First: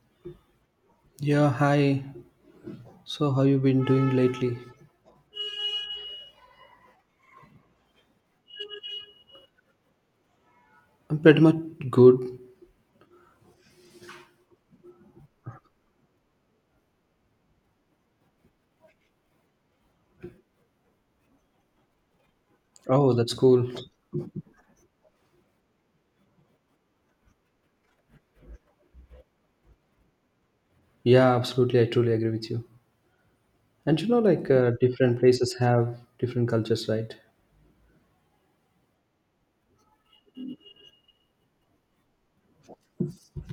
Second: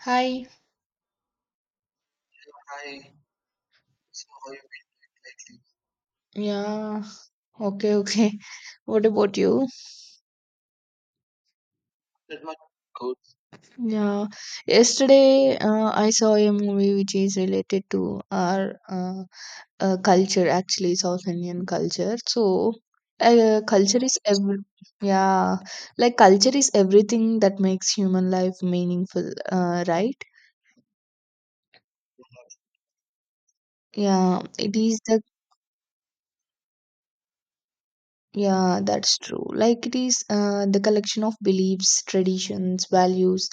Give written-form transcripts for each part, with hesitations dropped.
Hi. Yeah, hi. Hi, So, how you been doing how are lately? you feeling? Yeah. Okay, okay. What about you? I'm pretty much good. That much good. Yeah. Yesterday, I saw a movie which is related to our culture, actually, South Indian culture. So, Oh, that's uh, cool. culture is every yeah, culture is everything that makes human life meaningful, right? Yeah, absolutely. I truly agree with you. And you know, Yeah, like it is different the places have different cultures, right? Yeah, that's true. Like it is the collection of beliefs, traditions, values,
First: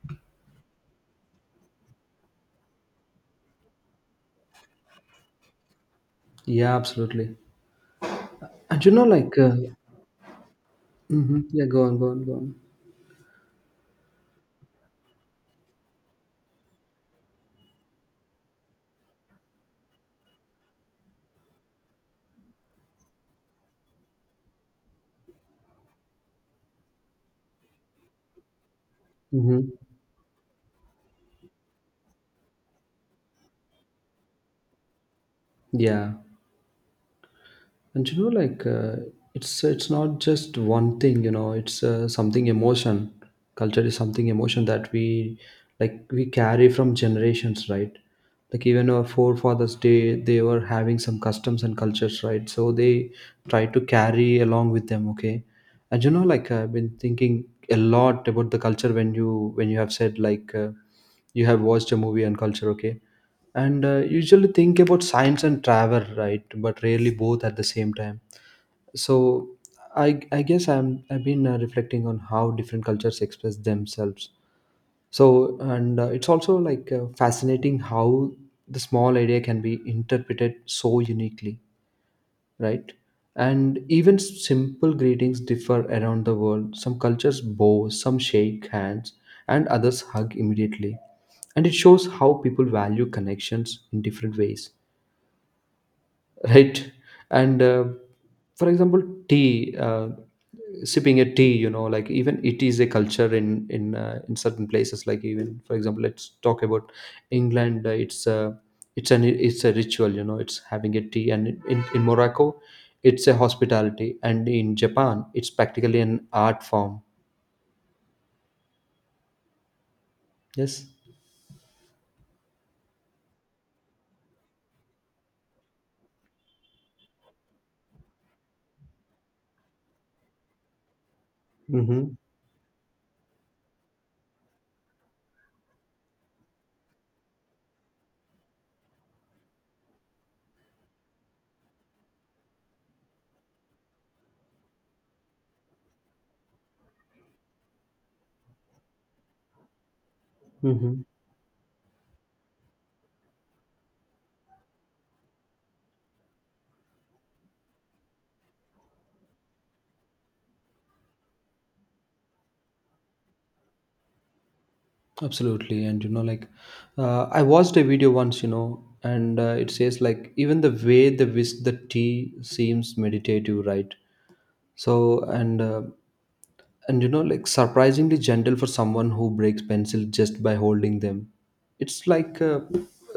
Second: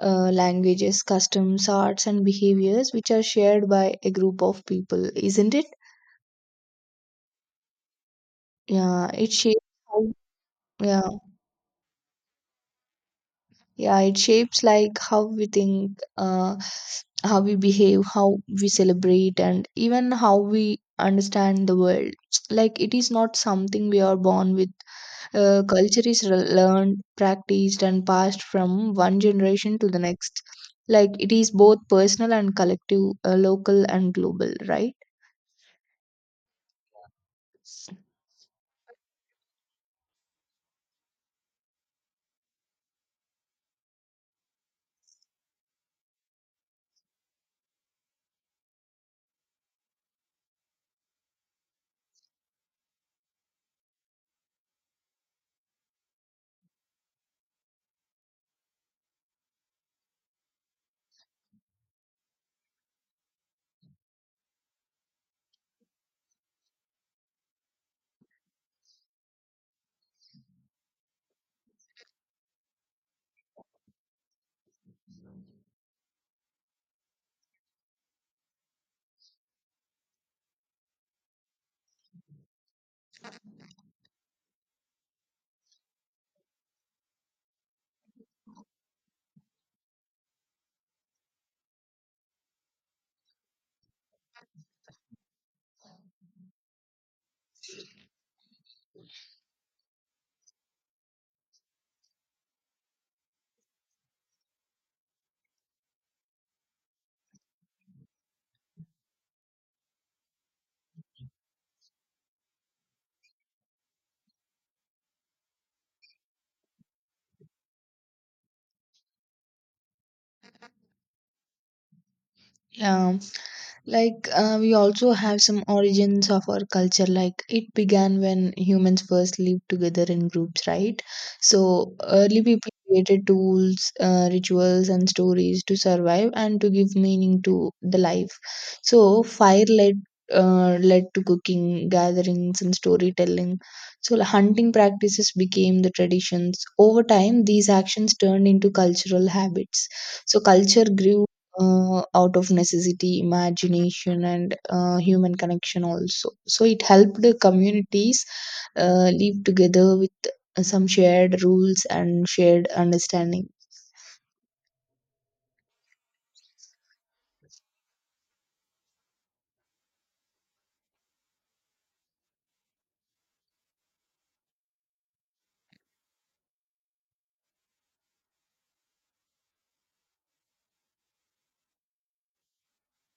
languages, customs, arts, and behaviors which are shared by a group of people, isn't it? Yeah, absolutely. And you know, Yeah, it shapes how, yeah, mhm. Yeah, go on, go on, go on. yeah, it shapes like how we think, how we behave, how we celebrate, and even how we understand the world. Like it is not something we are born with. Culture is learned, practiced, and passed from one Hmm. generation to the next. Like it is both personal and collective, local and global, right? Yeah. And you know like it's not just one thing, it's something emotion. Culture is something emotion that we, like, we carry from generations, right? Like even our forefathers day, they were having some customs and cultures, right? So they try to carry along with them. Okay. And you know, like I've been thinking a lot about the culture when you, when you have said like you have watched a movie on culture. Okay. And usually think about science and travel, right? But rarely both at the same time. So I guess I've been reflecting on how different cultures express themselves. So and it's also like fascinating how the small idea can be interpreted so uniquely, right? And even simple greetings differ around the world. Some cultures bow, some shake hands, and others hug immediately, and it shows how people value connections in different ways, right? And for example, tea, sipping a tea, you know, like even it is a culture in in certain places. Like even for example, let's talk about england. It's an it's a ritual, you know. It's having a tea. And in morocco, it's a hospitality. And in japan, it's practically an art form. Yes. Yeah. Like, we also have some origins of our culture. Like, it began when humans first lived together in groups, right? So, Mm-hmm. early people created tools, rituals, and stories to survive and to give meaning to the life. So, fire led to cooking, gatherings, and storytelling. So, hunting practices became the traditions. Over time, these actions turned into cultural habits. So, culture Mm-hmm. grew out of necessity, imagination, and human connection also. So it helped the communities live together with some shared rules and shared understanding. Absolutely. And you know, like I watched a video once, you know, and it says like even the way they whisk the tea seems meditative, right? So and you know like surprisingly gentle for someone who breaks pencils just by holding them. It's like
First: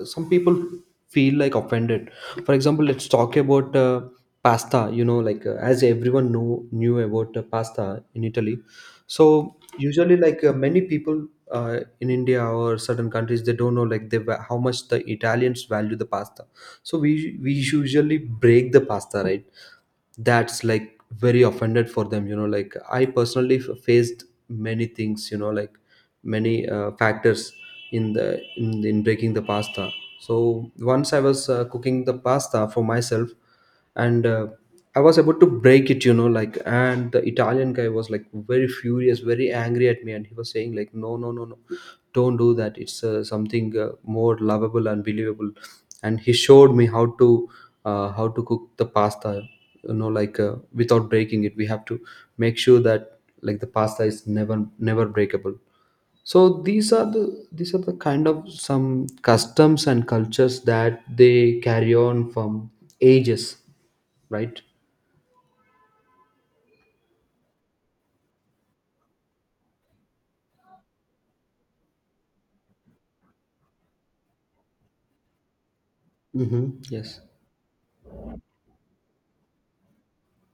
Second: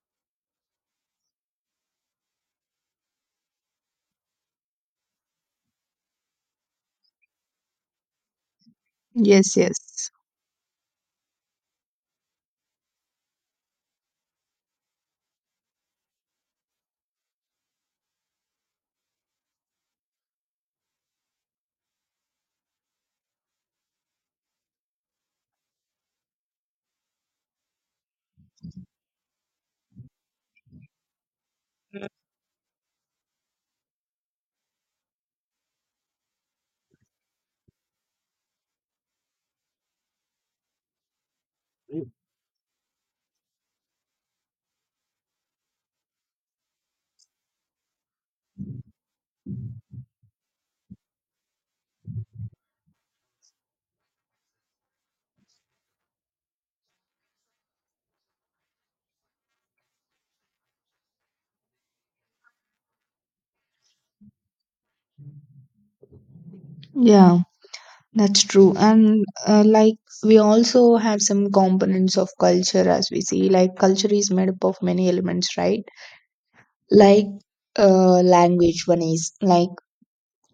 some people feel like offended. For example, let's talk about pasta. You know, like as everyone know knew about pasta in Italy. Yes, So yes. usually, like many people in India or certain countries, they don't know like they how much the Italians value the pasta. So we usually break the pasta, right? That's like very offended for them, you know. Like I personally faced many things, you know, like many factors in the in breaking the pasta. So once I was cooking the pasta for myself. And I was about to break it, you know, like, and the italian guy was like very furious, very angry at me, and he was saying like, no, no, no, no, don't do that. It's something more lovable and believable. And he showed me how to cook the pasta. You know, like without breaking it, we have to make sure that like the pasta is never, never breakable. So these are the, these are the kind of some customs and cultures that they carry on from ages, right? Yeah, that's true. And like we also have some components of culture as we see, like culture is made up of many elements, right? Mm-hmm. Yes. Like language, one is like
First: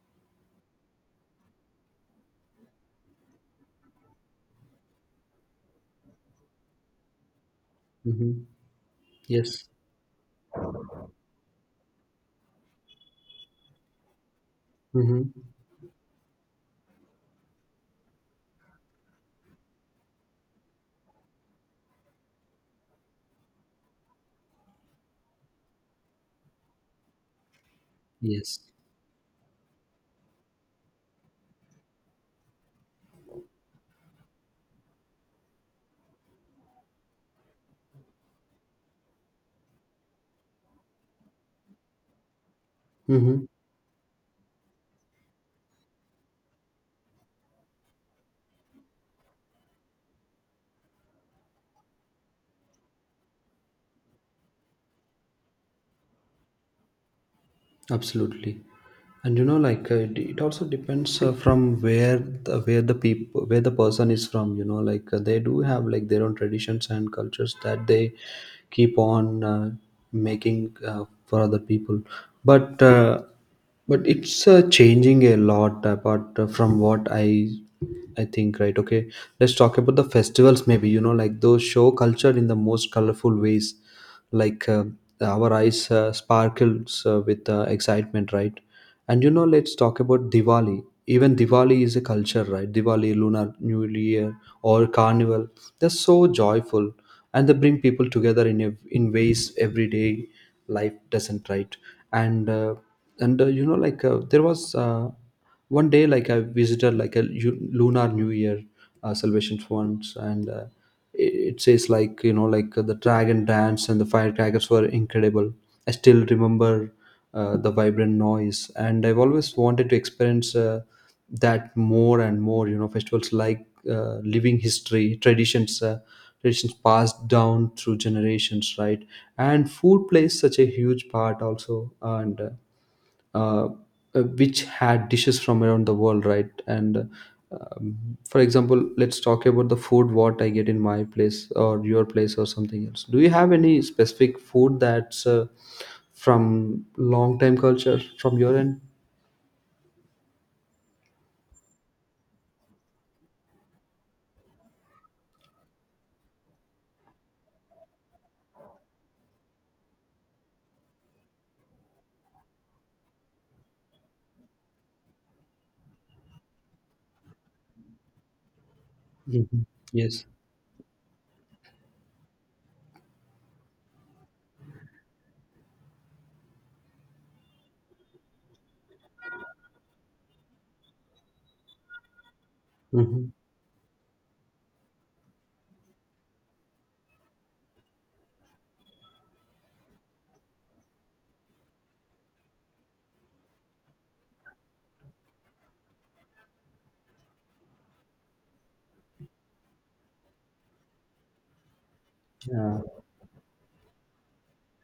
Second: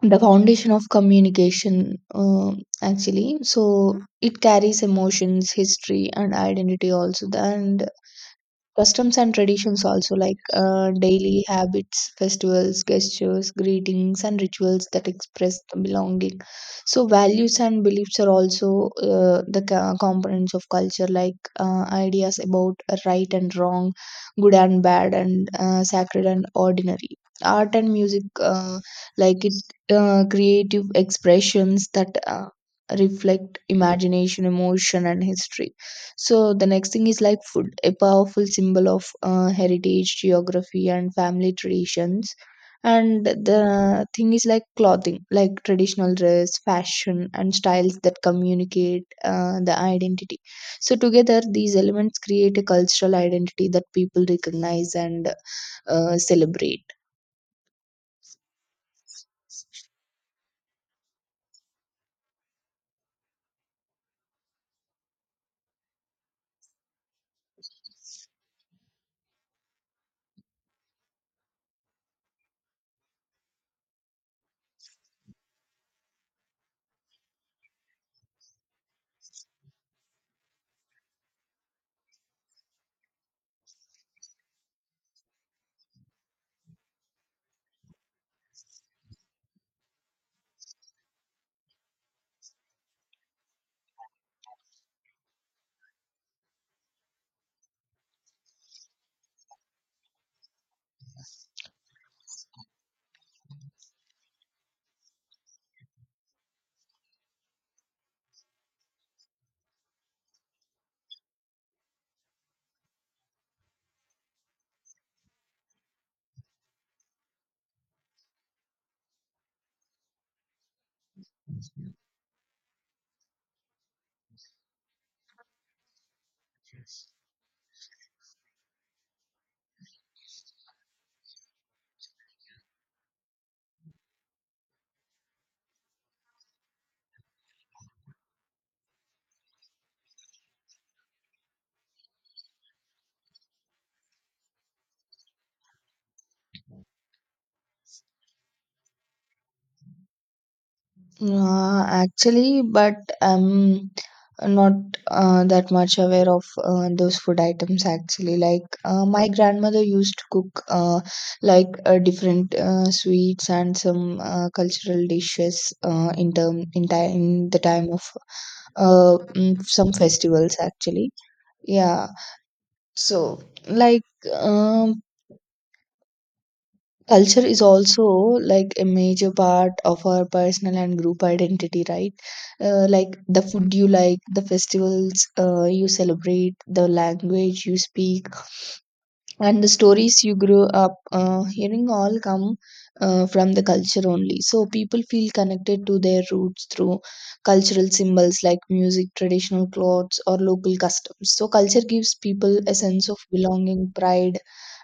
the foundation of communication, actually. So it carries emotions, history, and identity also. And Mm-hmm. customs and Yes. traditions also, like daily habits, festivals, gestures, greetings, and rituals that Mm-hmm. express the belonging. So values and beliefs are also, the components of culture, like ideas about right and wrong, good and bad, and sacred and ordinary. Art and music, Yes. Like it, creative expressions that reflect imagination, emotion, and history. So the next thing is like food, a powerful symbol of heritage, geography, and family traditions. And Mm-hmm. the thing is like clothing, like traditional dress, fashion, and styles that communicate the identity. So together, these elements create a cultural identity that people recognize and celebrate. Absolutely. And you know, like it, it also depends from where the people, where the person is from. You know, like they do have like their own traditions and cultures that they keep on making for other people, but. But it's changing a lot apart from what I think, right? Okay, let's talk about the festivals maybe. You know, like those show culture in the most colorful ways, like our eyes sparkles with excitement, right? And you know, let's talk about diwali. Even diwali is a culture, right? Diwali, lunar new year, or carnival, they're so joyful, and they bring people together in a, in ways everyday life doesn't, right? And and you know like there was one day like I visited like a lunar new year salvation funds. And it, it says like, you know, like the dragon dance and the firecrackers were incredible. I still remember the vibrant noise, and I've always wanted to experience that more and more. You know, festivals like living history traditions, traditions passed down through generations, right? And food plays such a huge part also. And uh, uh, which had dishes from around the world, right? And for example, let's talk about the food, what I get in my place or your place or something else. Do you have any specific food that's from long time culture from your end? Actually, but I'm not that much aware of those food items actually. Like, my grandmother used to cook, like different sweets and some cultural dishes in term in time in the time of mm, Mhm. some Yes. festivals actually. Yeah. So, like, um, culture is also like a major part of our personal and group identity, right? Like Hmm. the food you like, the festivals you celebrate, the language you speak, and the stories you grew up hearing all come from the culture only. So people feel connected to their roots through cultural symbols like music, traditional clothes, or local customs. So culture gives people a sense of belonging, pride,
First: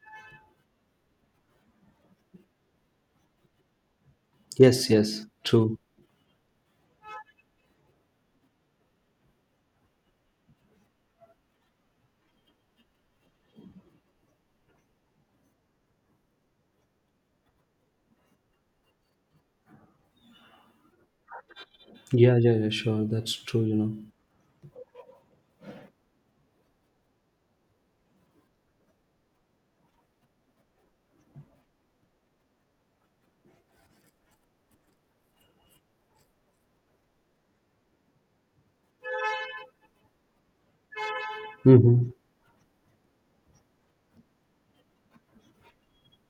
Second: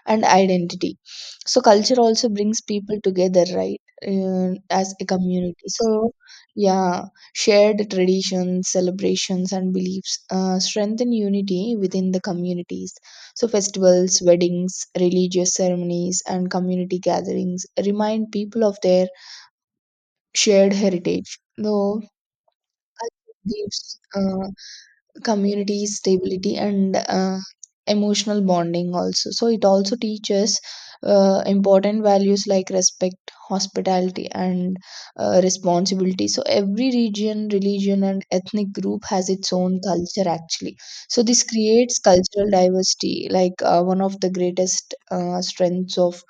and identity. So culture also brings people together, right, Yes, as a yes, community. true. So yeah, shared traditions, celebrations, and beliefs strengthen unity within the communities. So, festivals, weddings, religious ceremonies, and community gatherings remind people of their shared heritage. Though Yeah, yeah, yeah, sure. That's culture true, you know. gives community stability and emotional bonding also, so it also teaches important values like respect, hospitality, and responsibility. So every region, religion, and ethnic group has its own culture actually. So this creates Mm-hmm. cultural diversity, like one of the greatest strengths of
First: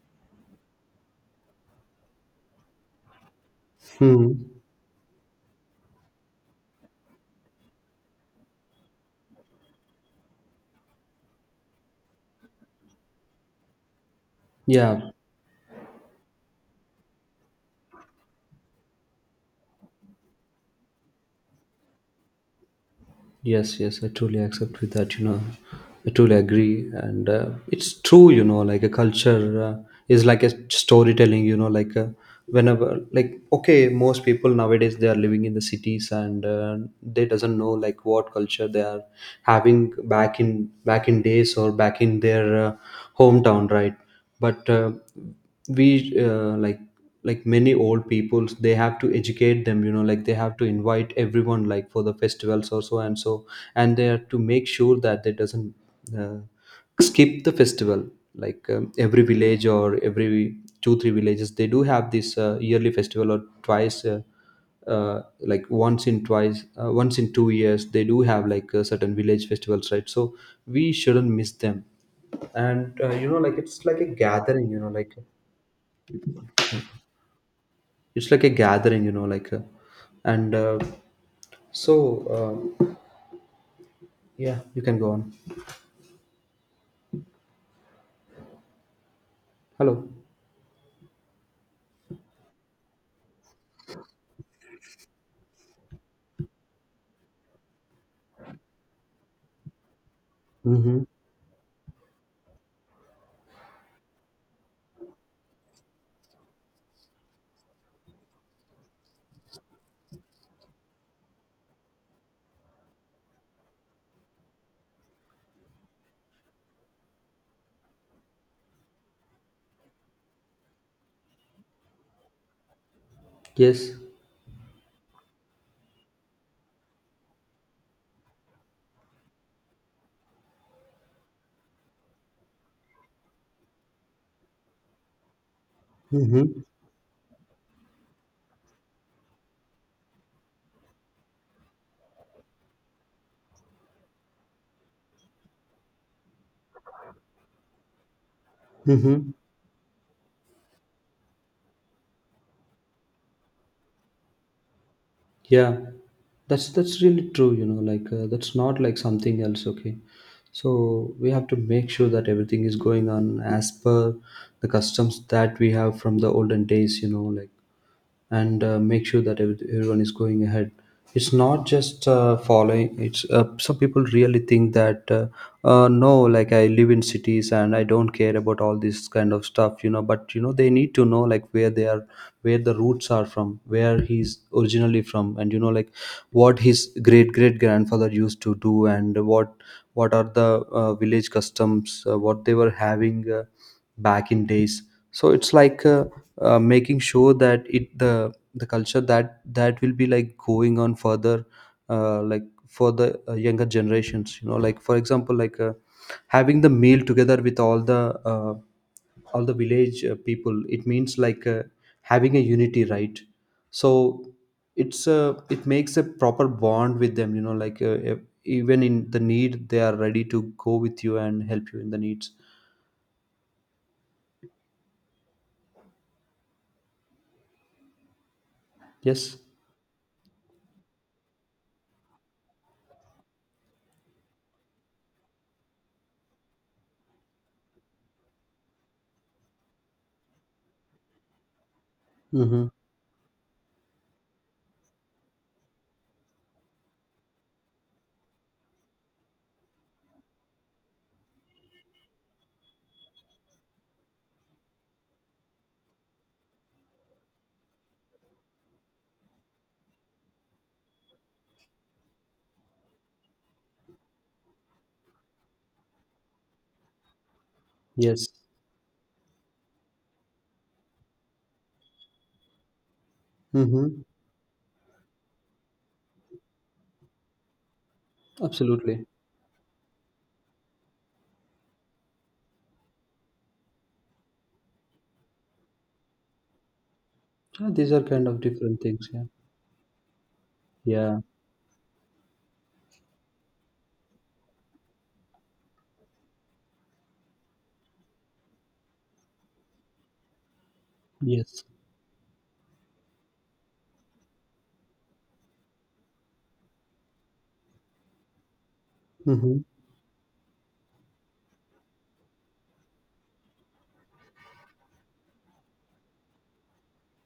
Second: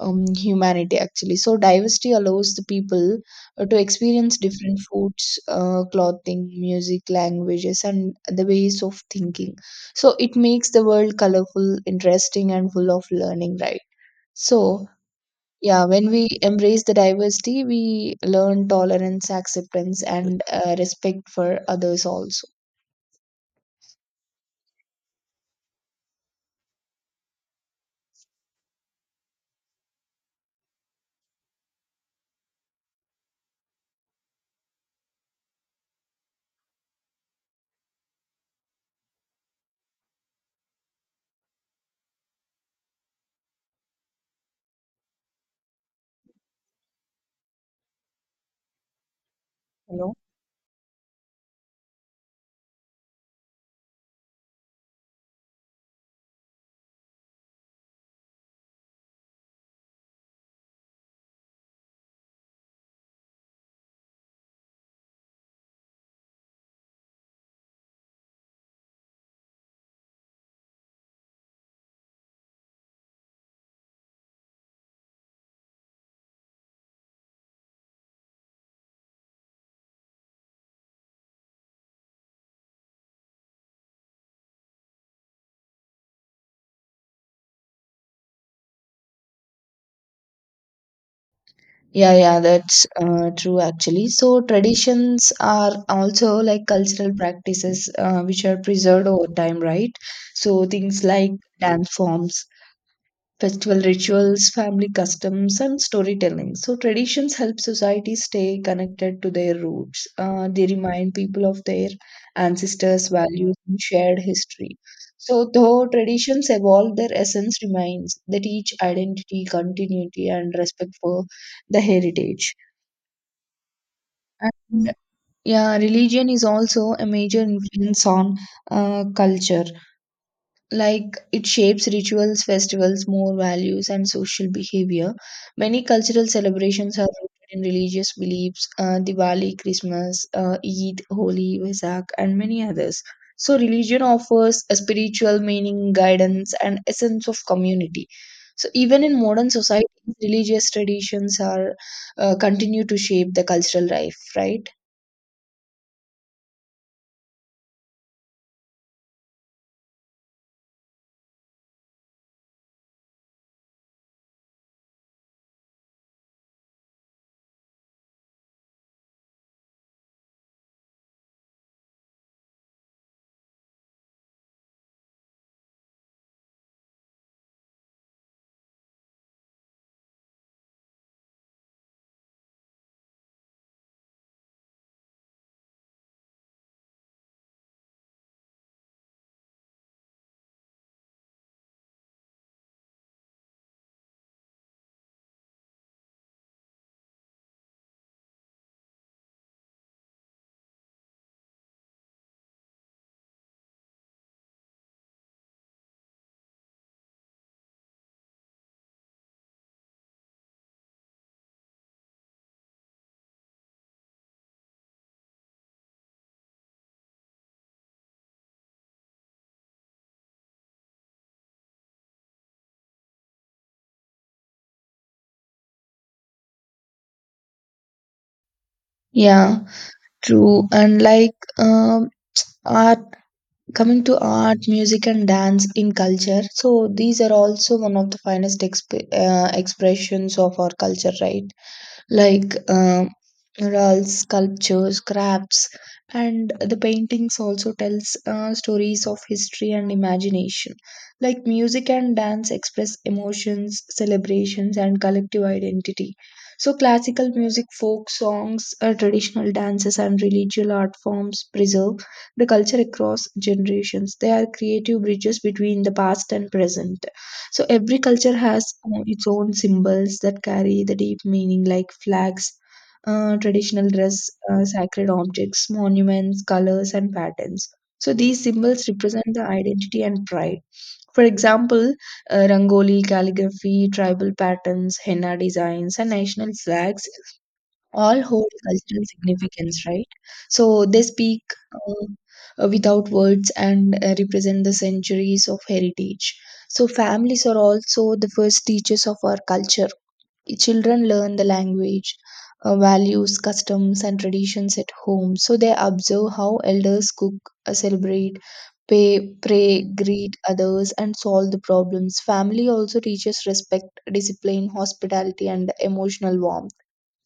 humanity actually. So diversity allows the people to Hmm. experience different foods, clothing, music, languages, and the ways of thinking. So it makes the world colorful, interesting, and full of learning, right? So Yeah, yeah, when we embrace the diversity, we learn tolerance, acceptance, and respect for others also. yes, yes. I truly accept with that, you know. I truly agree. And it's true, you know, like a culture is like a storytelling, you know, like whenever, like, okay, most people nowadays, they are living in the cities, and they doesn't know like what culture they are having back in, back in days, or back in their hometown, right? But we like many old peoples, they have to educate them. You You know, know. like they have to invite everyone like for the festivals or so and so, and they have to make sure that they doesn't uh, skip the festival. Like every village or every two three villages they do have this yearly festival, or twice like once in twice once in 2 years they do have like certain village festivals, right? So we shouldn't miss them. And you know, like it's like a gathering, you know, like, it's like a gathering. And so yeah, you can go on. Hello. Yeah, yeah, that's true actually. So, traditions are also like cultural practices which are preserved over time, right? So, things Mm-hmm. like dance forms, festival rituals, family customs, and storytelling. So, traditions help society stay connected to their roots. They remind people of their ancestors' values and shared history. So, though traditions evolve, their essence remains. They teach identity, continuity, and respect for the heritage. Yes. And yeah, religion is also a major influence on culture. Like it shapes rituals, festivals, more values, and social behavior. Many cultural Mm-hmm. celebrations are rooted in religious beliefs, Diwali, Christmas, Eid, Holi, Vesak, and many others. So, religion offers a spiritual meaning, guidance, and a sense of community. So, even in Mm-hmm. modern society, religious traditions are continue to shape the cultural life, right? Yeah. That's really true, you know, like that's not like something else, okay? So we have to make sure that everything is going on as per the customs that we have from the olden days, you know, like. And make sure that everyone is going ahead. It's not just following. It's some people really think that no, like I live in cities and I don't care about all this kind of stuff, you know. But you know, they need to know like where they are, where the roots are from, where he's originally from. And you know, like what his great great grandfather used to do, and what are the village customs, what they were having back in days. So it's like making sure that it, the culture that, that will be like going on further, like for the younger generations. You know, like for example, like having the meal together with uh, all the village people, it means like having a unity, right? So it's a, it makes a proper bond with them. You know, like even in the need they are ready to go with you and help you in the needs. Yes. Yeah, true. And like art, coming to art, music, and dance in culture. So these are also one of the finest expressions of our culture, right? Like Mm-hmm. um, murals, sculptures, crafts, and the paintings also tells stories of history and imagination. Like music and dance express emotions, celebrations, and collective identity. So classical music, folk songs, traditional dances, and religious art forms preserve the culture across generations. They are creative bridges between the past and present. So every Yes. culture has its own symbols that carry the deep meaning, like flags, traditional Mm-hmm. dress, sacred objects, monuments, colors, and patterns. So these symbols Absolutely. represent the identity and pride. For example, rangoli, calligraphy, tribal patterns, henna designs, and national flags Ah, these are all kind of hold different cultural things. Yeah. significance, right? So they Yeah. speak without words and represent the centuries of heritage. So families are also the first teachers of our culture. Children learn the Yes. language, values, customs, and traditions at home. So they observe how elders cook, celebrate, pay, Mm-hmm. pray, greet others, and solve the problems. Family also teaches respect, discipline, hospitality, and emotional warmth.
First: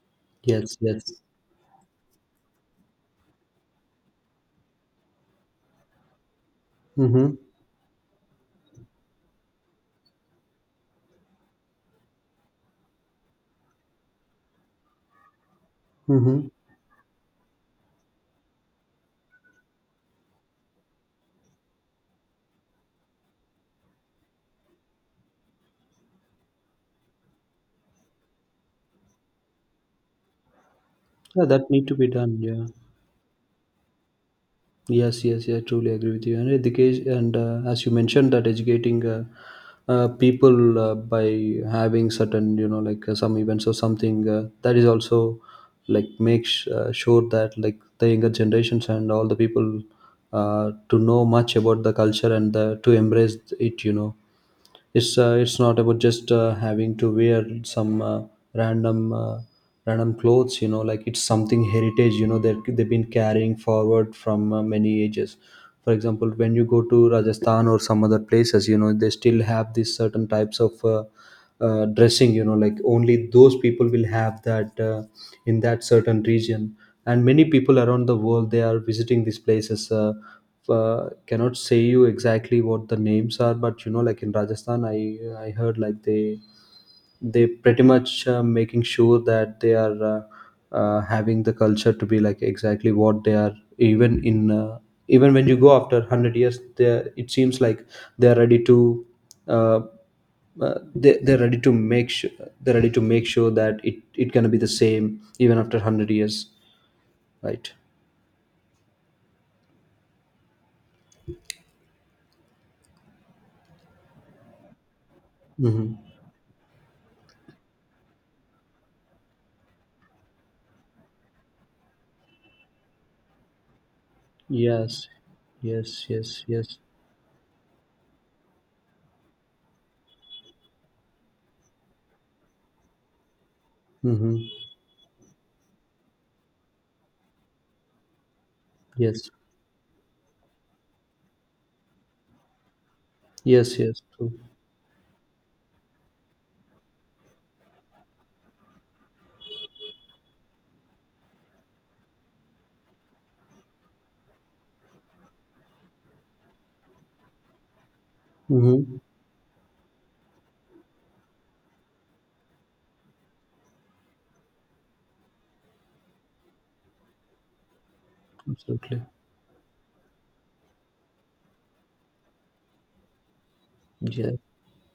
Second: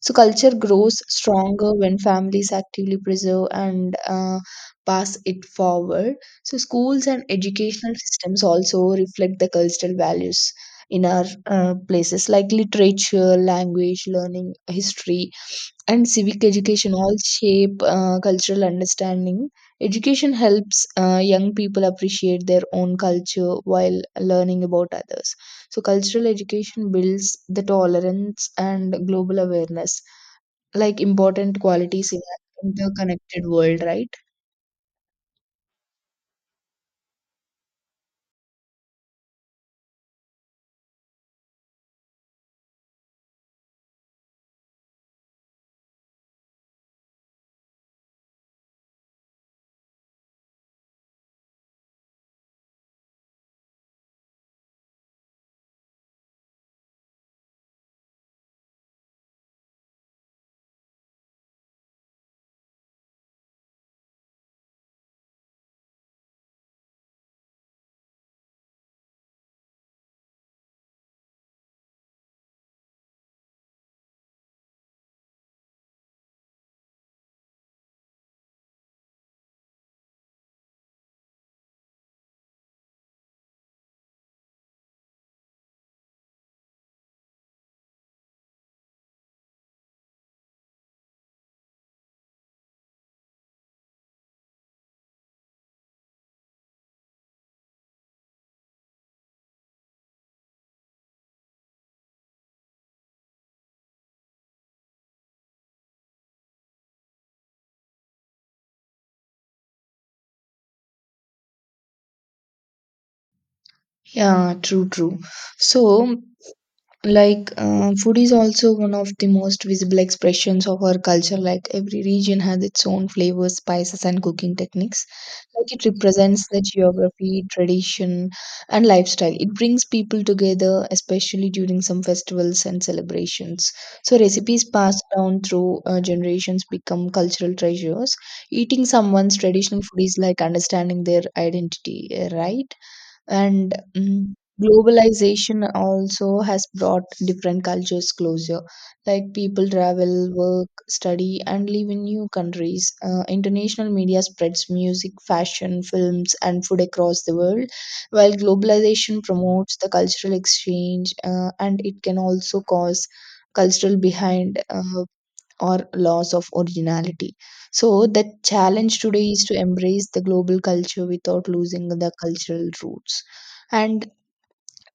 So culture Yes. grows Yes. stronger when families actively preserve and pass it forward. So schools and Mm-hmm. educational systems also reflect the cultural values in our places, like literature, language, learning, history, and civic Mm-hmm. education all shape cultural understanding. Education helps young people appreciate their own culture while learning about others. So, cultural education builds the tolerance and global awareness, like Yeah, important that need to be qualities in done. Yeah. an interconnected world, right? Yes, yes, yeah, truly agree with you. And education, and as you mentioned, that educating people by having certain, you know, like some events or something, that is also like makes sure that like the younger generations and all the people to know much about the culture, and to embrace it. You know, it's not about just having to wear some random. Random clothes, you know, like it's something heritage, you know, that they've been carrying forward from many ages. For example, when you go to rajasthan or some other places, you know, they still have these certain types of dressing. You know, like only those people will have that in that certain region. And many people around the world, they are visiting these places, cannot say you exactly what the names are, but you know like in rajasthan, I heard like they pretty much making sure that they are having the culture to be like exactly what they are. Even in even when you go after 100 years, they, it seems like they are ready to uh, they're ready to make sure, they're ready to make sure that it gonna be the same even after 100 years, right? Yeah, true, true. So Mm-hmm. like, food is also one of the most visible expressions of our culture. Like, every region has its own flavors, spices, and cooking techniques. Yes, Like, it yes, yes. represents the Yes. geography, tradition, and lifestyle. It brings people together, especially during some festivals and celebrations. So, recipes Mm-hmm. passed down through generations become cultural treasures. Eating Yes, someone's traditional food is like understanding their identity, right? And yes, yes, true. mm, globalization also has brought different cultures closer. Like people travel, work, study, and live in new countries. Uh, international media spreads music, fashion, films, and food across the world. While Mm-hmm. globalization promotes the cultural exchange, and it can also cause cultural behind, or loss of originality. So, the challenge Absolutely. today is to embrace the global culture without losing the cultural roots. And Yeah.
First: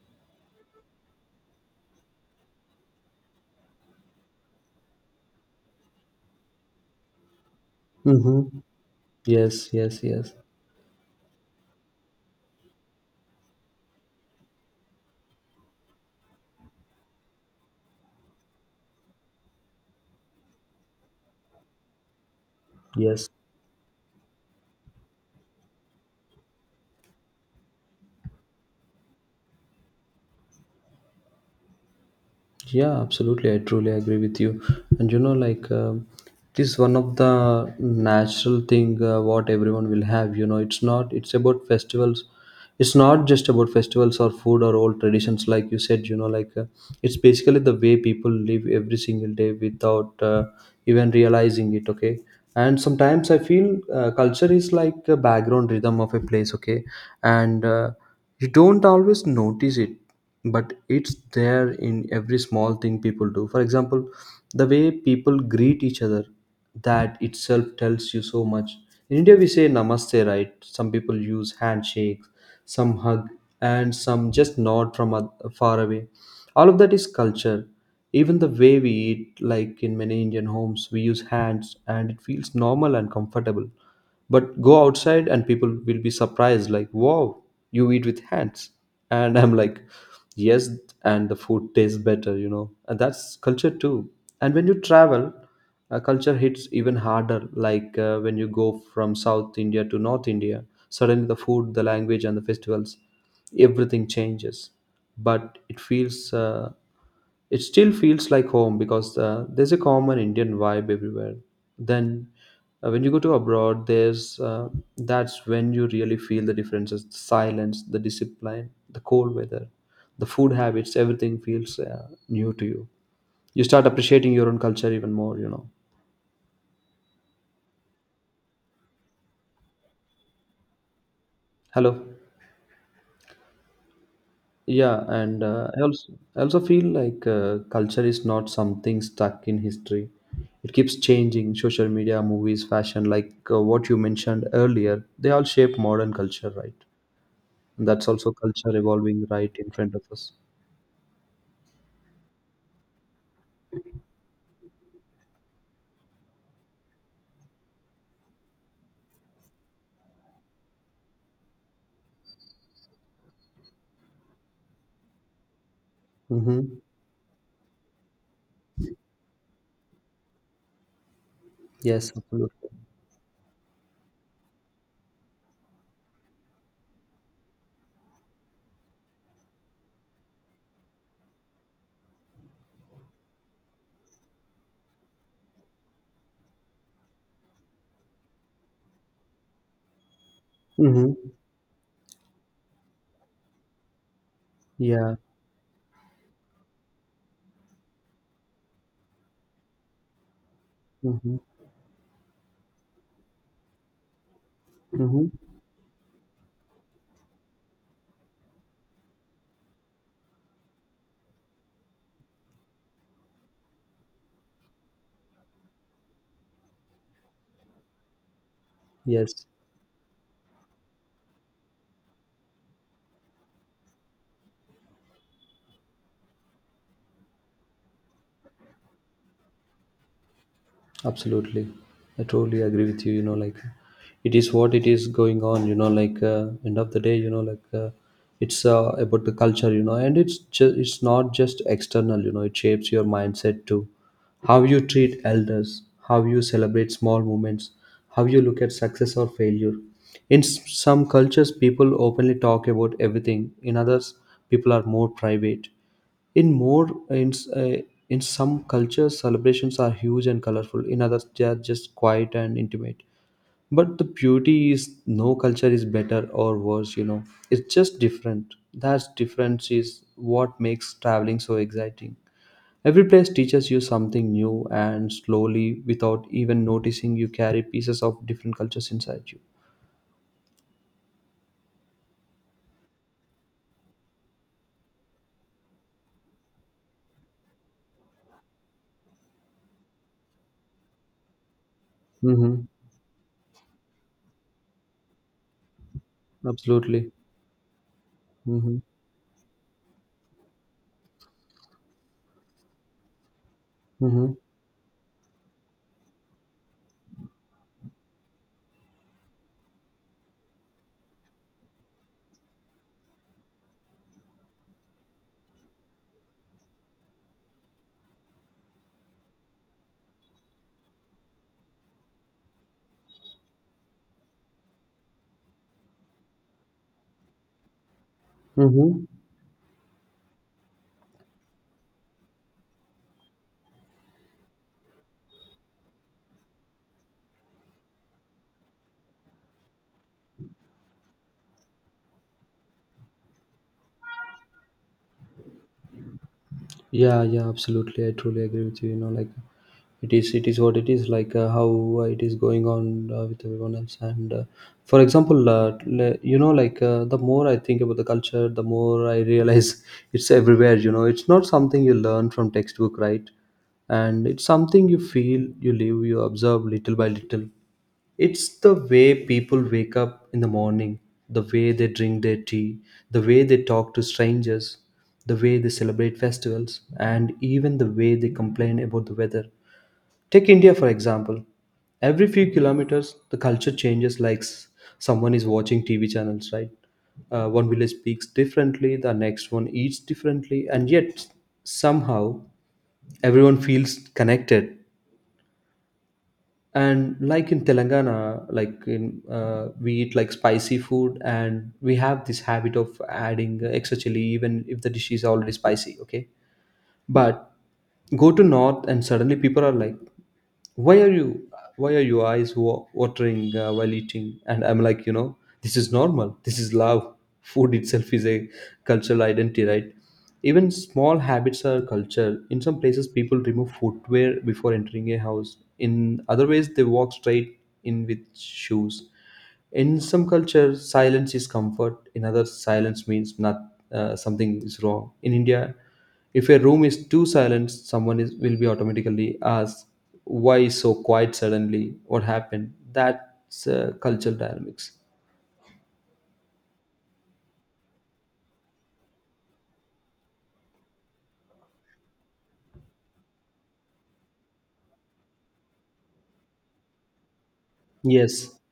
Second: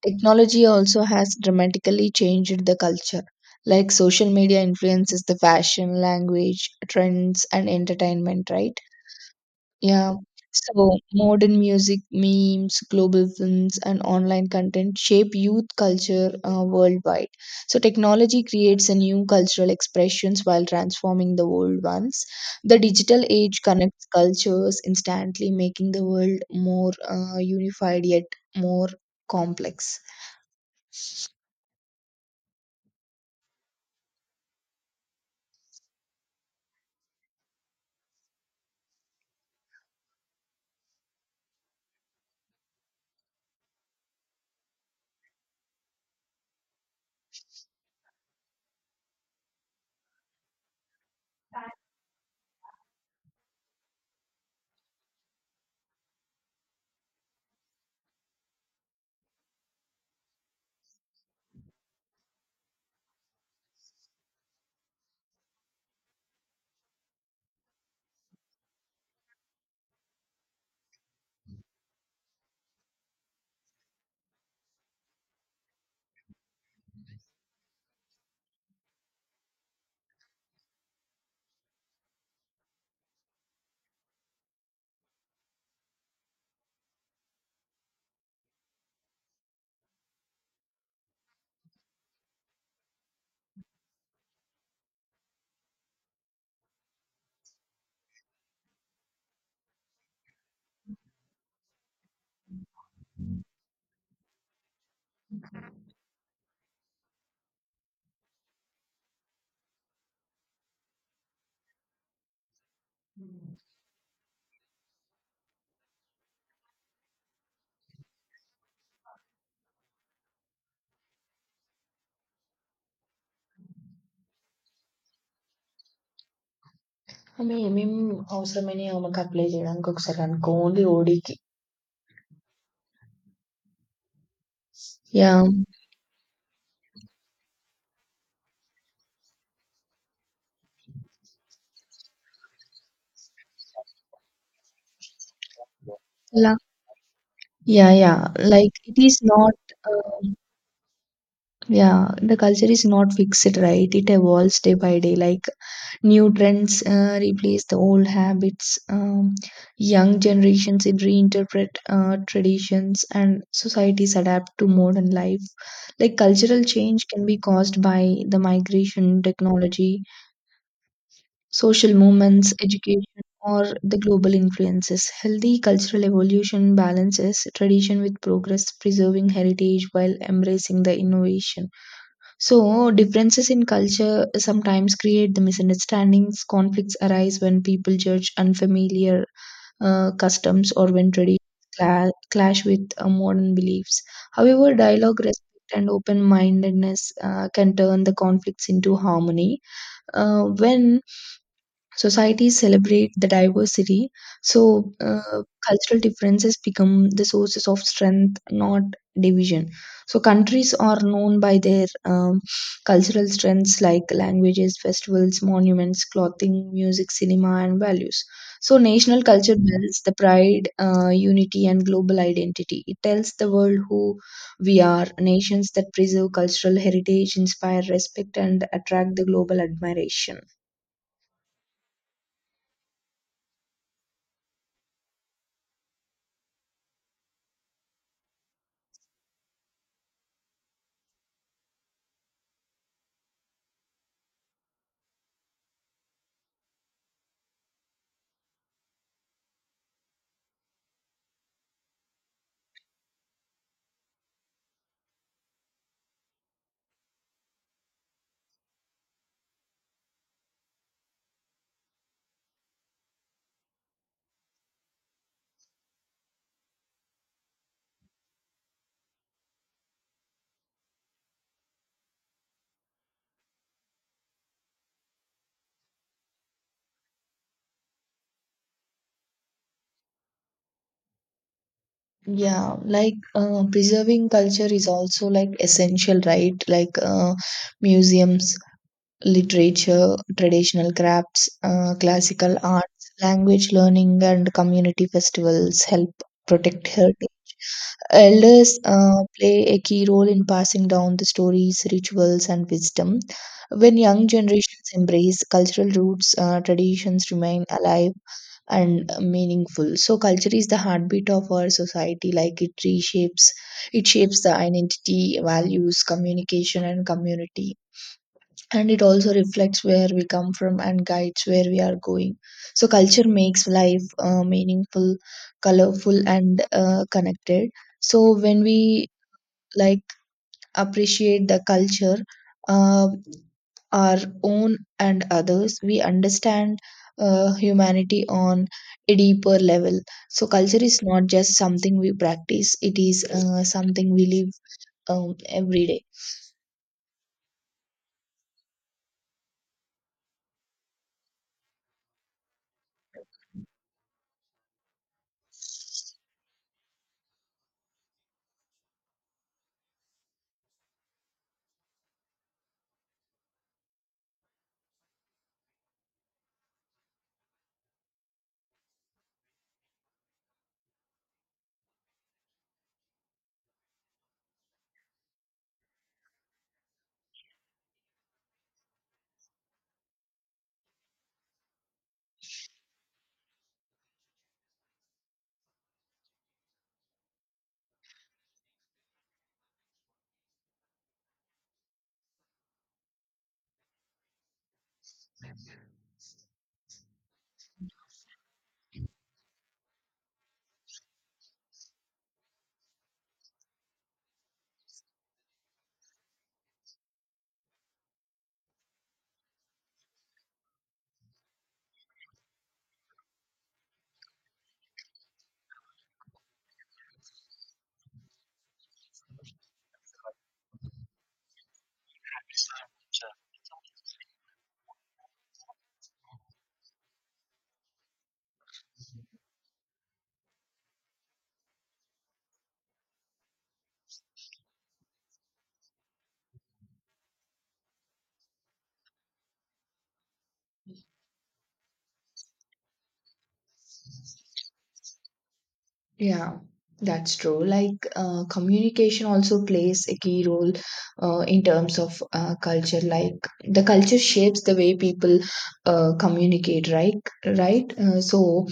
technology also has dramatically changed the culture. Like social media influences the fashion, language, trends, and Mm-hmm. entertainment, right? Yes, yes, Yeah. yes, So modern music, memes, global films, and online content shape youth culture worldwide. So technology creates a new cultural expressions while transforming the old ones. The digital yes. age connects cultures instantly, making the world more unified yet more complex. Yeah, absolutely. I truly agree with you. And you know, like it is one of the natural thing, what everyone will have. You know, it's not. It's about festivals. It's not just about festivals or food or old traditions, like you said. It's basically the way people live every single day without even realizing it. Okay. And sometimes I feel culture is like a background rhythm of a place. Okay, and you don't always notice it, but it's there in every small thing people do. For example, the way people greet each other, that itself tells you so much. In India, we say namaste, right? Some people use handshakes, some hug, and some just nod from far away. All of that is culture. Even the way we eat, like in many Indian homes, we use hands and it feels normal and comfortable. But go outside and people will be surprised, like, wow, you eat with hands. And I'm like, yes, and the food tastes better, And that's culture too. And when you travel, culture hits even harder, like when you go from South India to North India, suddenly the food, the language, and the festivals, everything changes. But it still feels like home because there's a common Indian vibe everywhere. Then, when you go to abroad, there's that's when you really feel the differences: the silence, the discipline, the cold weather, the food habits. Everything feels new to you. You start appreciating your own culture even more. You know. అవి ఏమేమి అవసరమైన ఆమెకు apply చేయడానికి ఒకసారి అనుకో only ఓడికి. Hello. Yeah, and Yeah. I also feel like culture is not something stuck in history. It keeps changing. Social media, movies, fashion, like what you mentioned earlier, they all shape modern culture, La- right? And yeah, that's yeah. also Like culture it is evolving right not. in front of us. Uh, Yeah, the culture is not fixed, right? It evolves day by day. Like new trends replace the old habits. Young generations in reinterpret traditions, and societies adapt to modern life. Like cultural Mm-hmm. change can be caused by the migration, technology, social Yes, movements, absolutely. education, or the global influences. Healthy cultural evolution balances tradition with progress, preserving heritage while embracing the innovation. So, differences in culture sometimes create the misunderstandings. Conflicts arise when people judge unfamiliar customs or when Mm-hmm. traditions clash with modern beliefs. However, Yeah. dialogue, respect, and open mindedness can turn the conflicts into harmony. When Mm-hmm. Societies celebrate the diversity, so Mm-hmm. Cultural differences become the sources of strength, not division. So countries are known by their cultural strengths, like languages, festivals, monuments, clothing, music, cinema, and values. So national Yes. culture builds the pride, unity, and global identity. It tells the world who we are. Nations that preserve cultural heritage inspire respect and attract the global admiration. Absolutely. I totally agree with you. You know, like It is what it is going on, end of the day, it's about the culture, you know, and it's not just external, you know, it shapes your mindset too. How you treat elders, how you celebrate small moments, how you look at success or failure. Some cultures, people openly talk about everything. In others, people are more private. in more in, uh, in some cultures celebrations are huge and colorful, in others they are just quiet and intimate. But the beauty is no culture is better or worse, you know, it's just different. That difference is what makes traveling so exciting. Every place teaches you something new, and slowly, without even noticing, you carry pieces of different cultures inside you. Yeah, like preserving culture is also like essential, right? Like museums, literature, traditional crafts, classical Mm-hmm. arts, language learning, and community festivals help protect Absolutely. heritage. Mm-hmm. Elders play a key role in passing down the stories, rituals, and wisdom. When young Mm-hmm. generations embrace cultural roots, traditions remain alive and meaningful. So, culture is the heartbeat of our society. It shapes the identity, values, communication, and community, and it also reflects where we come from and guides where we are going. So culture makes life meaningful, colorful, and connected. So when Mm-hmm. we like appreciate the culture, uh, our own and others, we understand humanity on a deeper level. So culture is not just something we practice, it is something we live every day. Yeah, yeah, absolutely. I truly agree with you. You know, like it is what it is. Like how it is going on with everyone else. And for example, the more I think about the culture, the more I realize it's everywhere. You know, it's not something you learn from textbook, right? And it's something you feel, you live, you observe little by little. It's the way people wake up in the morning, the way they drink their tea, the way they talk to strangers, the way they celebrate festivals, and even the way they complain about the weather. Take India, for example. Every few kilometers, the culture changes. Someone is watching TV channels, right? One village speaks differently, the next one eats differently, and yet somehow everyone feels connected. And like in Telangana, like in we eat like spicy food, and we have this habit of adding extra chili even if the dish is already spicy. Okay, but go to north and suddenly people are like, why are you why are your eyes watering while eating? And I'm like, you know, this is normal, this is love. Food itself is a cultural identity, right? Even small habits are culture. In some places people remove footwear before entering a house, in other ways they walk straight in with shoes. In some cultures silence is comfort, in others silence means not something is wrong. In India, if a room is too silent, will be automatically asked, why is so quiet suddenly, what happened? That's cultural dynamics. Yeah, that's true. Like, communication also plays a key role in terms of culture. Like, the culture shapes the way people communicate, right? Right? Uh, Yes. so,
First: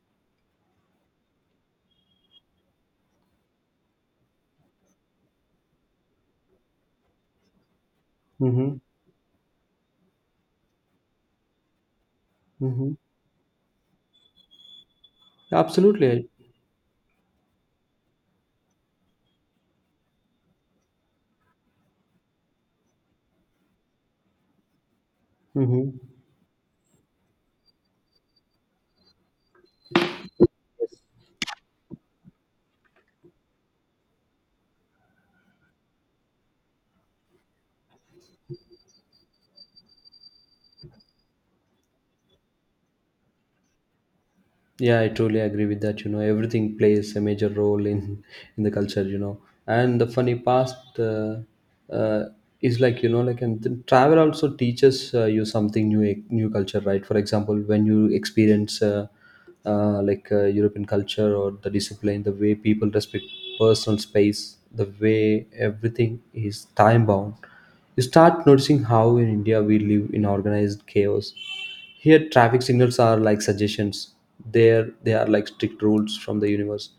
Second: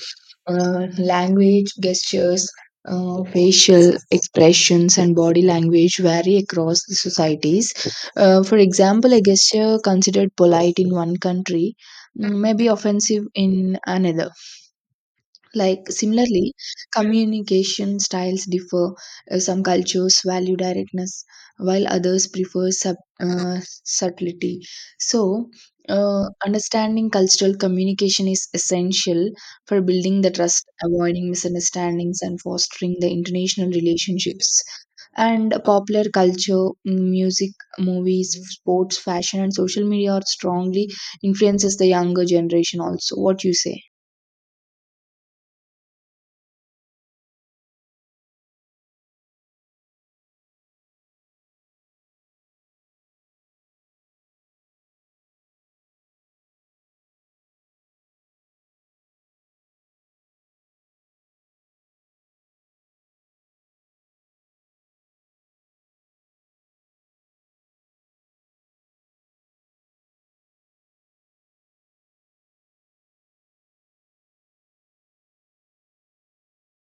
uh, language, gestures, facial expressions, and body language vary across the societies. For Mm-hmm. example, a gesture considered polite in one country may be Mm-hmm. offensive in another. Like Absolutely. similarly, communication styles differ. Some cultures value directness, while others prefer subtlety. So, Mm-hmm. uh, understanding cultural communication is essential for building the trust, avoiding misunderstandings, and fostering the international relationships. And popular culture, music, movies, sports, fashion, and social media are strongly influences the younger generation. Also, what you say? Yeah, I truly agree with that. You know, everything plays a major role in the culture. You know, and the funny past uh, is like, you know, like, travel also teaches you something new, new culture, right? For example, when you experience European culture or the discipline, the way people respect personal space, the way everything is time bound, you start noticing how in India we live in organized chaos. Here, traffic signals are like suggestions. There, they are like strict rules from the universe.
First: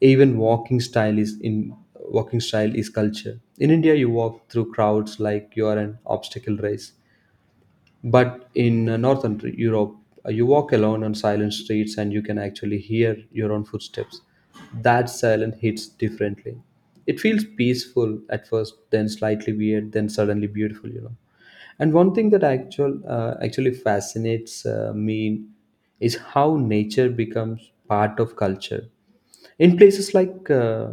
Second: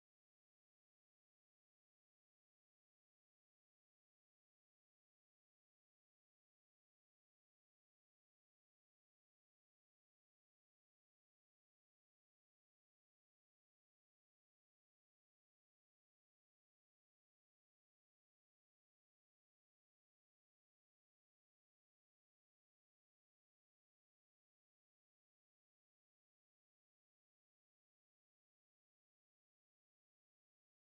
Even walking style is culture. In India, you walk through crowds like you are an obstacle race. But in Northern Europe, you walk alone on silent streets and you can actually hear your own footsteps. That silence hits differently. It feels peaceful at first, then slightly weird, then suddenly beautiful. You know. And one thing that actually fascinates me is how nature becomes part of culture. In places like uh,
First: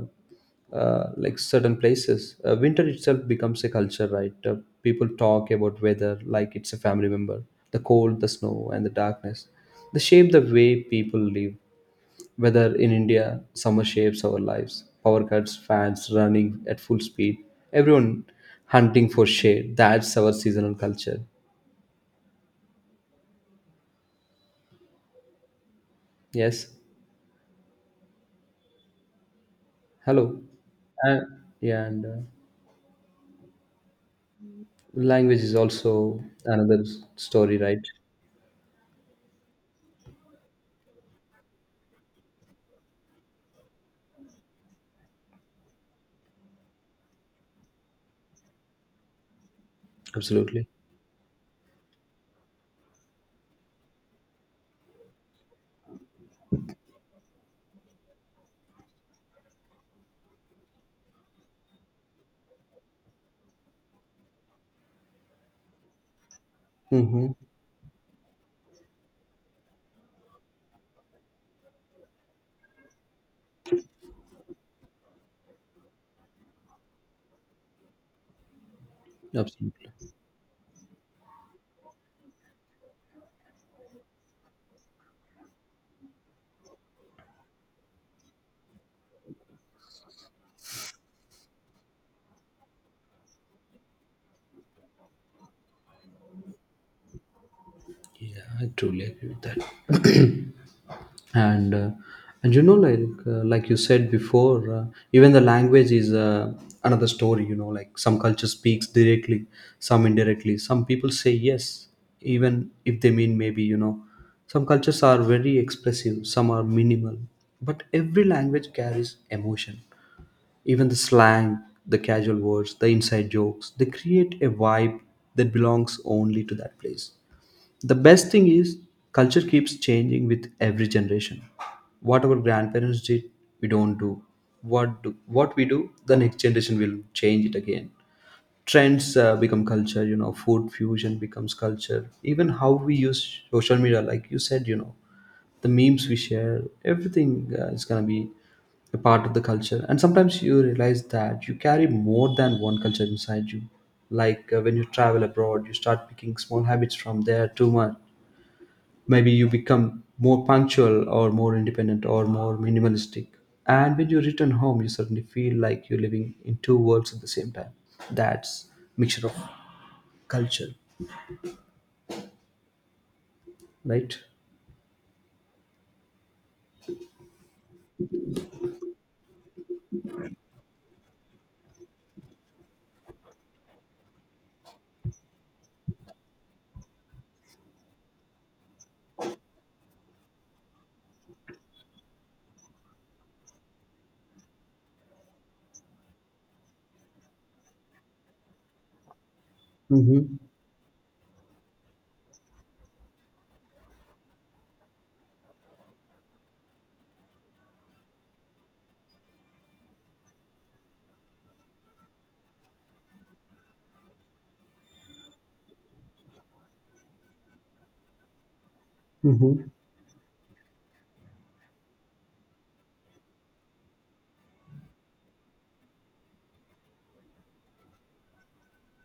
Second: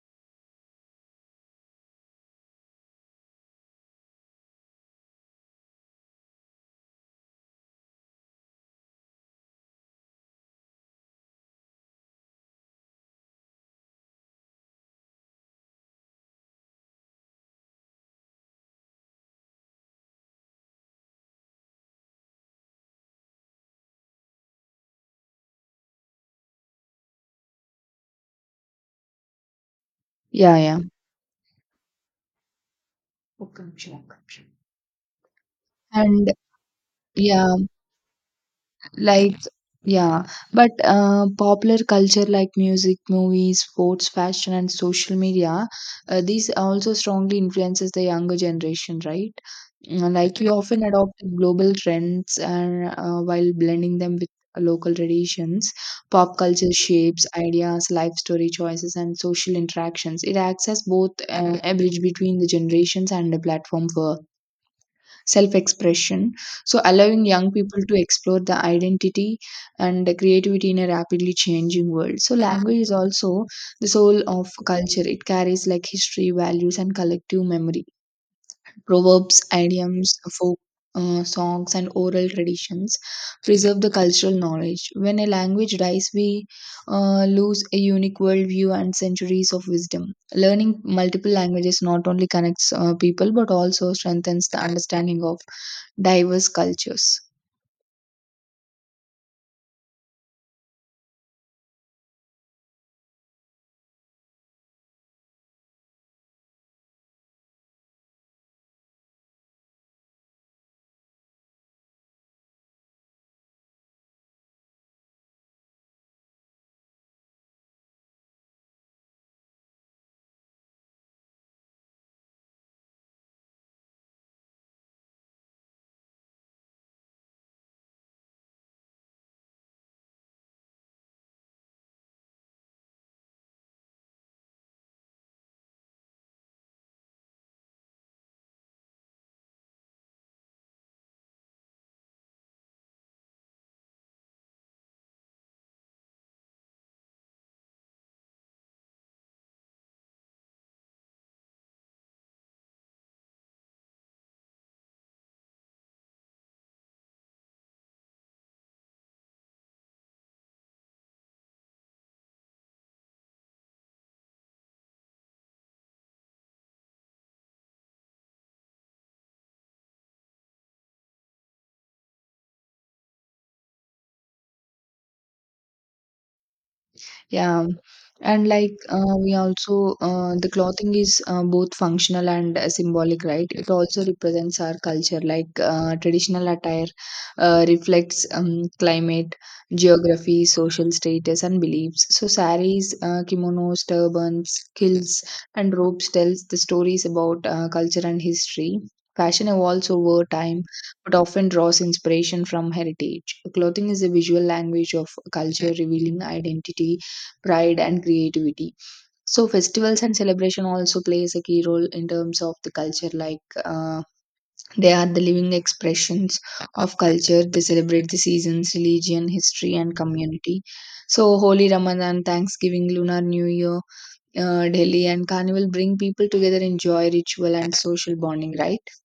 uh, like certain places, winter itself becomes a culture, right? People talk about weather like it's a family member. The cold, the snow, and the darkness. They shape the way people live. Whether in India, summer shapes our lives. Power cuts, fans running at full speed, everyone hunting for shade. That's our seasonal culture. Yes. Hello. Yeah, yeah. And yeah, and ఒక్క నిమిషం. language is also And another yeah, story, right? like yeah, but popular culture like music, movies, sports, fashion, and social media, these also strongly influences the younger generation, right? Like we Absolutely. often adopt global trends and while blending them with local traditions, pop culture shapes ideas, life story choices, and social interactions. It acts as both a bridge between the generations and a platform for self expression. So, allowing Mm-hmm. young people to explore the identity and the creativity in a rapidly changing world. So, language is also the soul of culture. It carries like history, values, and collective memory. Proverbs, Absolutely. idioms, folk songs, and oral traditions preserve the cultural knowledge. When a language dies, we lose a unique worldview and centuries of wisdom. Learning multiple languages not only connects people but also strengthens the understanding of diverse cultures. Yeah, I truly agree with that. and uh, and you know, like you said before, even the language is another story. You know, like some culture speaks directly, some indirectly. Some people say yes, even if they mean maybe. You know, some cultures are very expressive, some are minimal, but every language carries emotion. Even the slang, the casual words, the inside jokes, they create a vibe that belongs only to that place. The best thing is culture keeps changing with every generation. What our grandparents did, we don't do. What we do, the next generation will change it again. Trends become culture, you know. Food fusion becomes culture. Even how we use social media, like you said, you know, the memes we share, everything is gonna be a part of the culture. And sometimes you realize that you carry more than one culture inside you. Like when you travel abroad, you start picking small habits from there too much. Maybe you become more punctual or more independent or more minimalistic, and when you return home you suddenly feel like you're living in two worlds at the same time. That's mixture of culture, right? Yeah, and like we also the clothing is both functional and symbolic, right? It also represents our culture. Like traditional attire reflects climate, geography, social status, and beliefs. So saris, kimonos, turbans, kilts, and robes tells the stories about culture and history. Fashion evolves over Mm-hmm. time but often draws inspiration from heritage. Clothing is a visual language of culture, revealing identity, pride, and creativity. So festivals and celebration also plays a key role in terms of the culture. Like they are the living expressions of culture. They celebrate the seasons, religion, Mm-hmm. history, and community. So Holy, Ramadan, Thanksgiving, Lunar New Year, Delhi, and Carnival bring people together in joy, ritual, and social bonding, right?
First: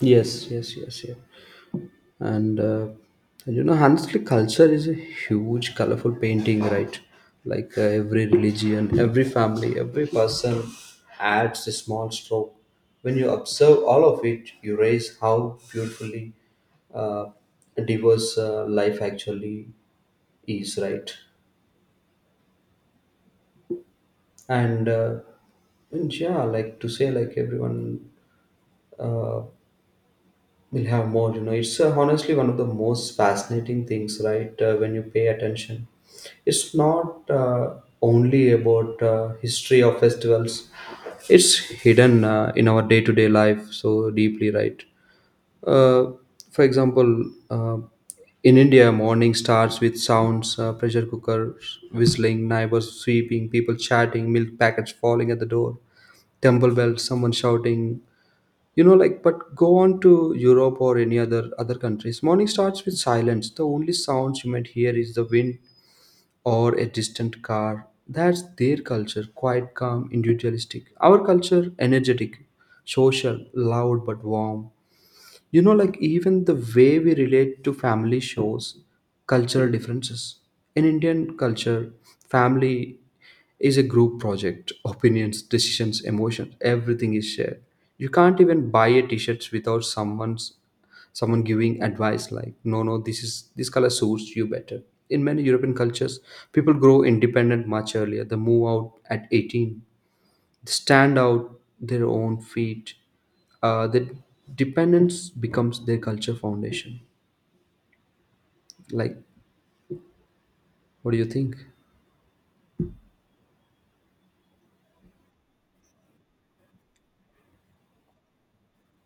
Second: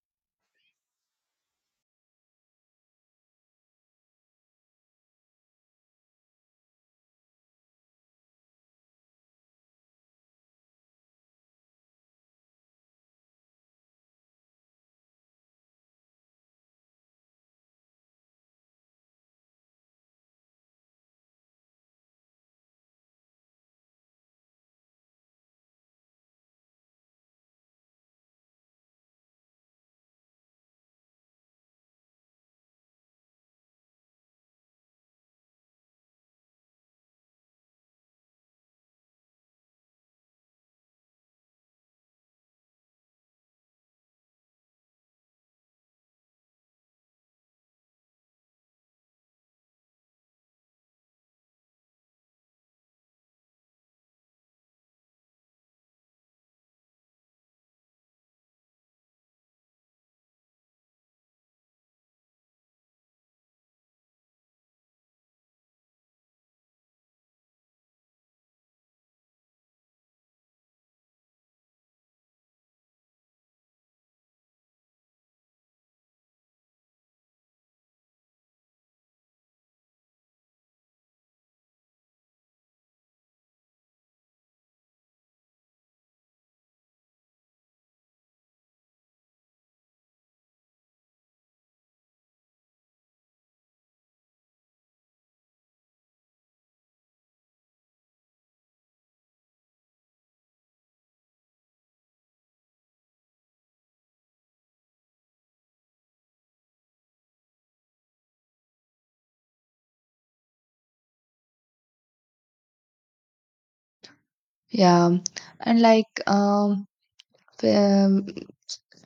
Yes, yes, yes, yes. And you know, honestly, culture is a huge colorful painting, right? Like every religion, every family, every person adds a small stroke. When you observe all of it, you raise how beautifully uh, diverse life actually is, right? And and yeah, like to say, like everyone uh, we'll have more, you know. It's honestly one of the most fascinating things, right? When you pay attention, it's not only about history of festivals. It's hidden in our day-to-day life so deeply, right? Uh, for example, in India, morning starts with sounds, pressure cookers whistling, neighbors sweeping, people chatting, milk packets falling at the door, temple bells, someone shouting, you know. Like, but go on to Europe or any other countries, morning starts with silence. The only sounds you might hear is the wind or a distant car. That's their culture, quite calm, individualistic. Our culture, energetic, social, loud but warm. You know, like even the way we relate to family shows cultural differences. In Indian culture, family is a group project. Opinions, decisions, emotions, everything is shared. You can't even buy a T-shirt without someone giving advice, like no no, this is this color suits you better. In many European cultures, people grow independent much earlier. They move out at 18, stand out their own feet. The dependence becomes their culture foundation. Like, what do you think? Yeah, and um,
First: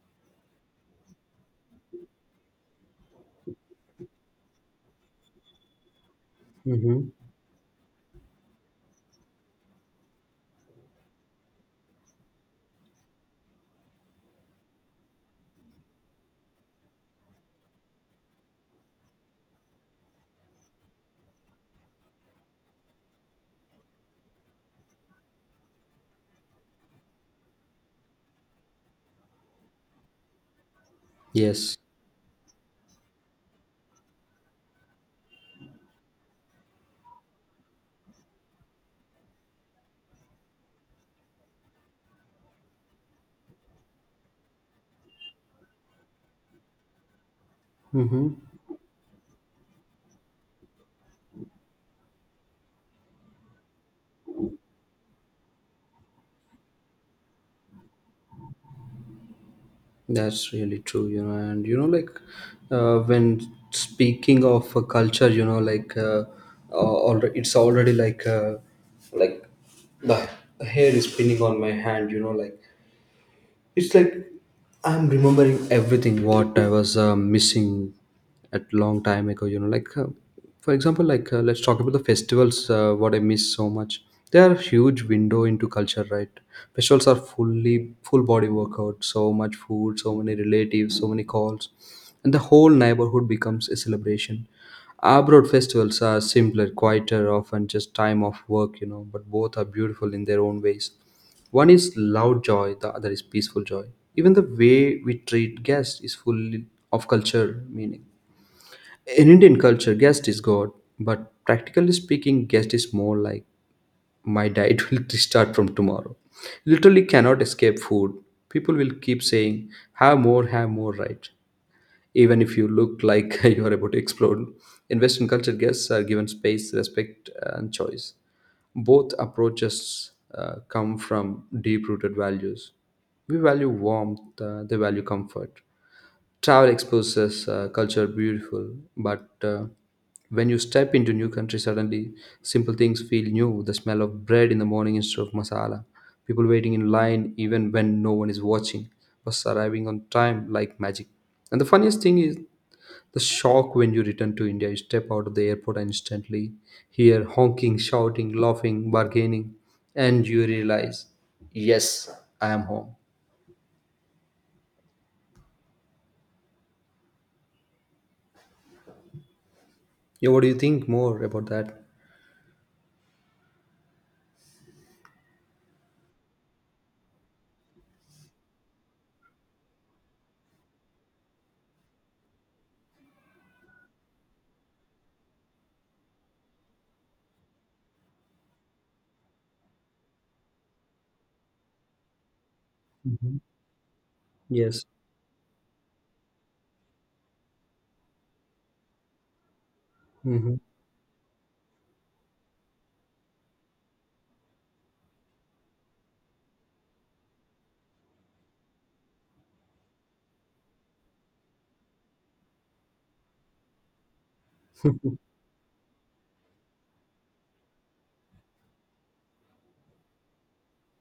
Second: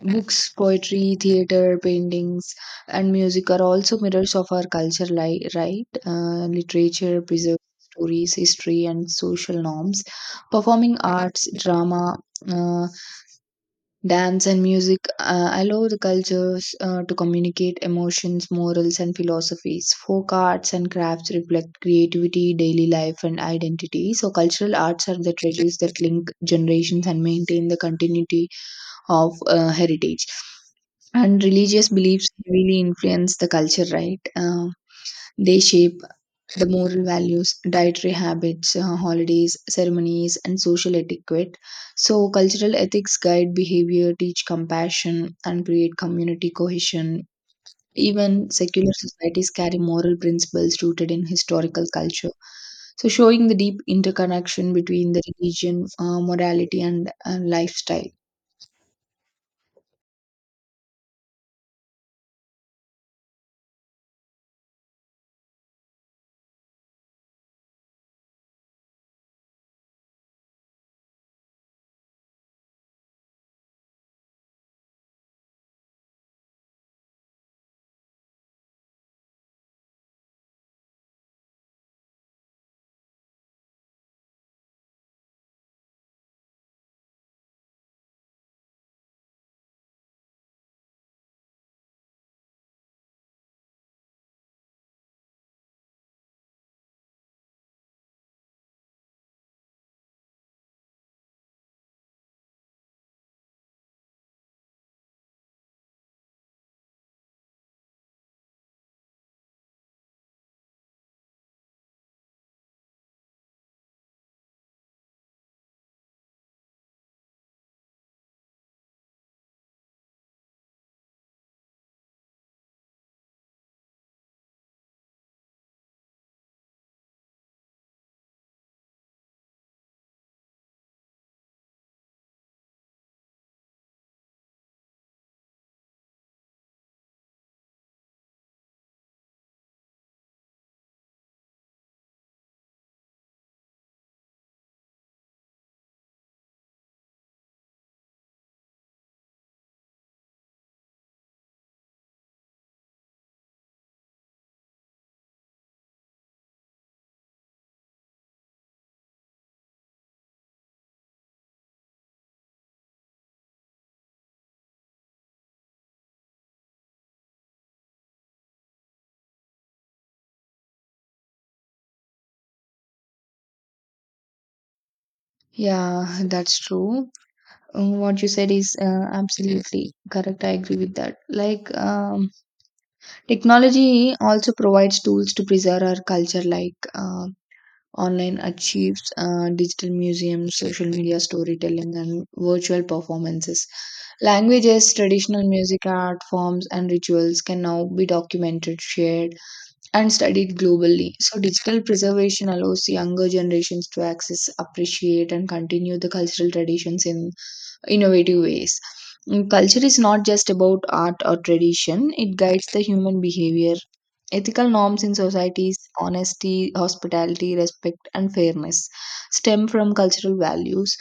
books, poetry, theater, paintings, and music are also mirrors of our culture, right? Mm-hmm. Literature preserves stories, history, and social norms. Performing arts, drama, uh, dance, and music allow the cultures to communicate emotions, morals, and philosophies. Folk arts and crafts reflect creativity, daily life, and identity. So, cultural arts are the treasures that link generations and maintain the continuity of heritage. And Yes. religious beliefs heavily influence the culture, right? They shape the moral values, dietary habits, holidays, ceremonies, and social etiquette. So cultural ethics guide behavior, teach compassion, and create community cohesion. Mm-hmm. Even secular societies carry moral principles rooted in historical culture, so showing the deep interconnection between the religion, morality, and lifestyle. That's really true, you know, and you know, like when speaking of a culture, you know, like already it's already like the hair is spinning on my hand, you know, like it's like I'm remembering everything what I was missing at long time ago. You know, like for example, like let's talk about the festivals. What I miss so much. They are a huge window into culture, right? Festivals are fully full body workout. So much food, so many relatives, so many calls, and the whole neighborhood becomes a celebration. Abroad festivals are simpler, quieter, often just time off work, you know, but both are beautiful in their own ways. One is loud joy, the other is peaceful joy. Even the way we treat guests is full of culture meaning. In Indian culture, guest is God, but practically speaking, guest is more like my diet will restart from tomorrow. Literally cannot escape food. People will keep saying, have more, right? Even if you look like you are about to explode. In Western culture, guests are given space, respect, and choice. Both approaches come from deep rooted values. We value warmth, they value comfort. Travel exposes culture beautiful, but when you step into new country, suddenly simple things feel new. The smell of bread in the morning instead of masala, people waiting in line even when no one is watching, bus arriving on time like magic. And the funniest thing is the shock when you return to India, you step out of the airport and instantly hear honking, shouting, laughing, bargaining, and you realize, yes, I am home. Yeah, what do you think more about that? Yeah, that's true. What you said is absolutely correct. I agree with that. Like, technology also provides tools to preserve our culture, like online archives, digital museums, social media storytelling, and virtual Mhm. performances. Yes. Languages, traditional music, art forms, and rituals can now be documented, shared, and Mm-hmm. studied globally. So, digital preservation allows younger generations to access, appreciate, and continue the cultural traditions in innovative ways. Mm, culture is not just about art or tradition, it guides the human behavior, ethical norms in societies. Honesty, hospitality, respect, and fairness stem from cultural values.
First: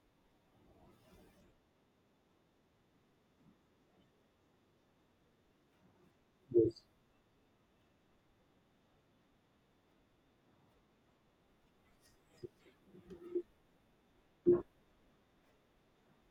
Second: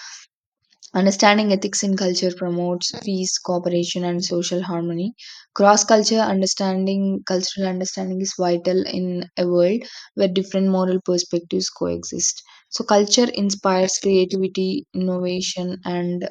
Understanding ethics in culture promotes peace, cooperation, and social harmony. Cultural understanding is vital in a world where different moral perspectives coexist. So, culture inspires creativity, innovation, and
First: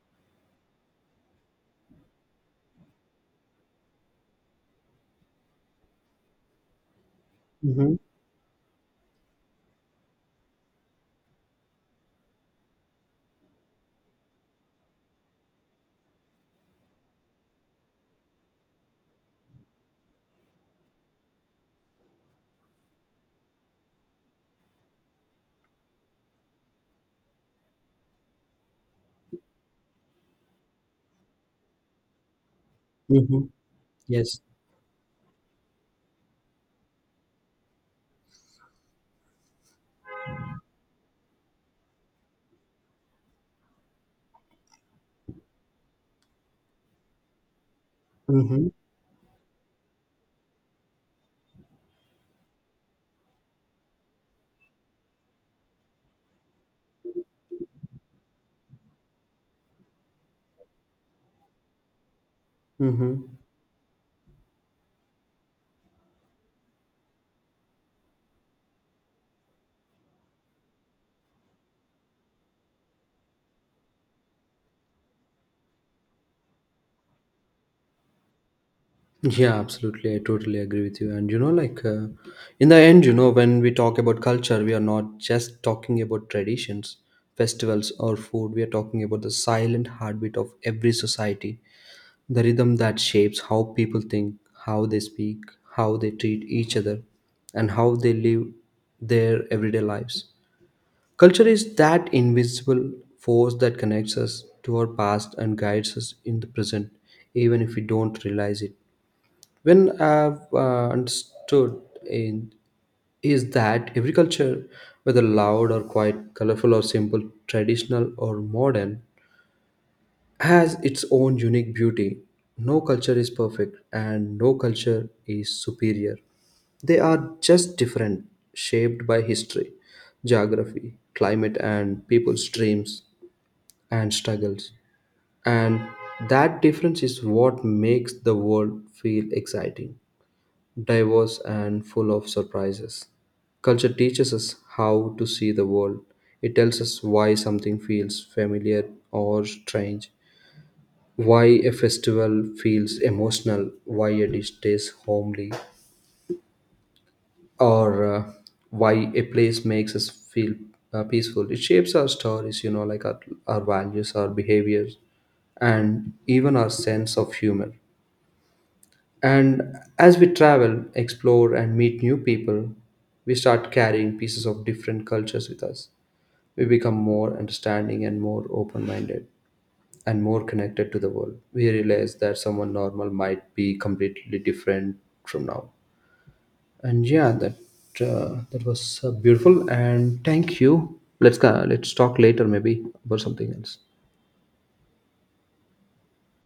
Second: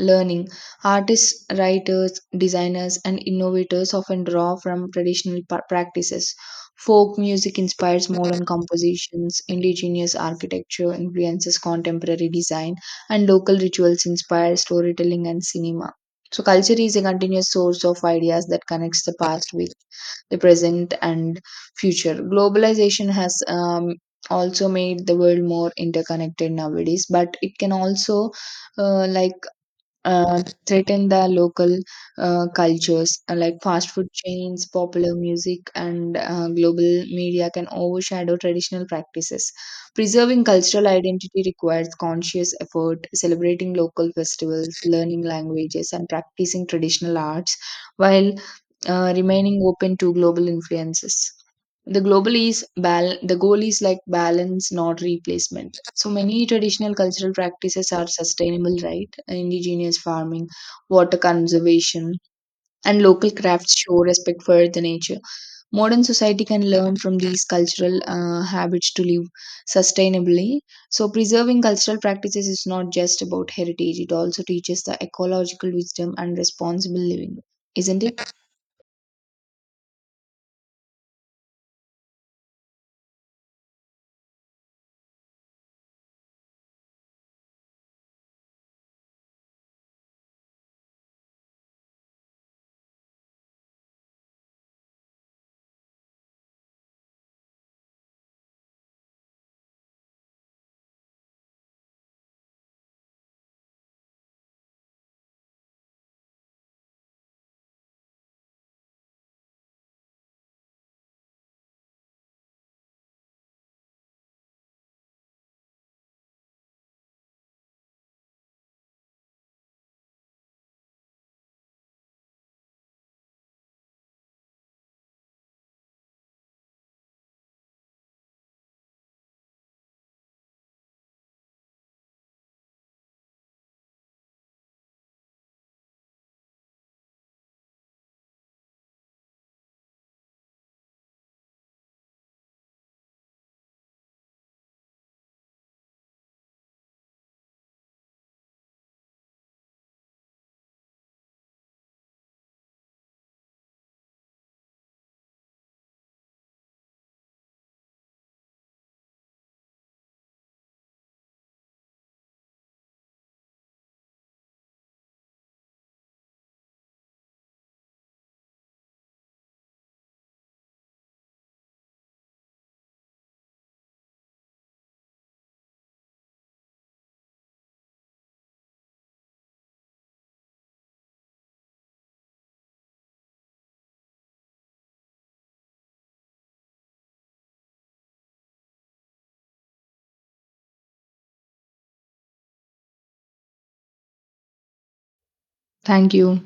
learning. Artists, writers, designers, and innovators often draw from traditional practices. Folk music Mm-hmm. inspires modern compositions, indigenous architecture influences contemporary design, and local rituals inspire storytelling and cinema. So, culture is a continuous source of ideas that connects the past with the present and future. Globalization has also made the world more interconnected nowadays, but it can also uh, like threaten the local cultures. Mm-hmm. Like fast food Yes. chains, popular music, and global media can overshadow traditional practices. Preserving cultural identity requires conscious effort, celebrating local festivals, learning languages, and practicing traditional arts while Mm-hmm. Remaining open to global influences. The goal is like balance, not replacement. So many traditional cultural practices are sustainable, right? Indigenous farming, water conservation, and Mm-hmm. local crafts show respect for the nature. Modern society can learn from these cultural habits to live sustainably. So preserving cultural practices is not just about heritage, it also teaches the ecological wisdom and responsible living, isn't it? Yeah, absolutely. I totally agree with you. And you know, like in the end, you know, when we talk about culture, we are not just talking about traditions, festivals, or food. We are talking about the silent heartbeat of every society, the rhythm that shapes how people think, how they speak, how they treat each other, and how they live their everyday lives. Culture is that invisible force that connects us to our past and guides us in the present, even if we don't realize it. When I've understood in is that every culture, whether loud or quiet, colorful or simple, traditional or modern, has its own unique beauty. No culture is perfect and no culture is superior. They are just different, shaped by history, geography, climate, and people's dreams and struggles. And that difference is what makes the world feel exciting, diverse, and full of surprises. Culture teaches us how to see the world. It tells us why something feels familiar or strange, why a festival feels emotional, why a dish tastes homely, or why a place makes us feel peaceful. It shapes our stories, you know, like our values, our behaviors, and even our sense of humor. And as we travel, explore, and meet new people, we start carrying pieces of different cultures with us. We become more understanding and more open minded and more connected to the world. We realize that someone normal might be completely different from now. And yeah, that that was beautiful. And thank you. Let's go. Let's talk later, maybe about something else. Thank you.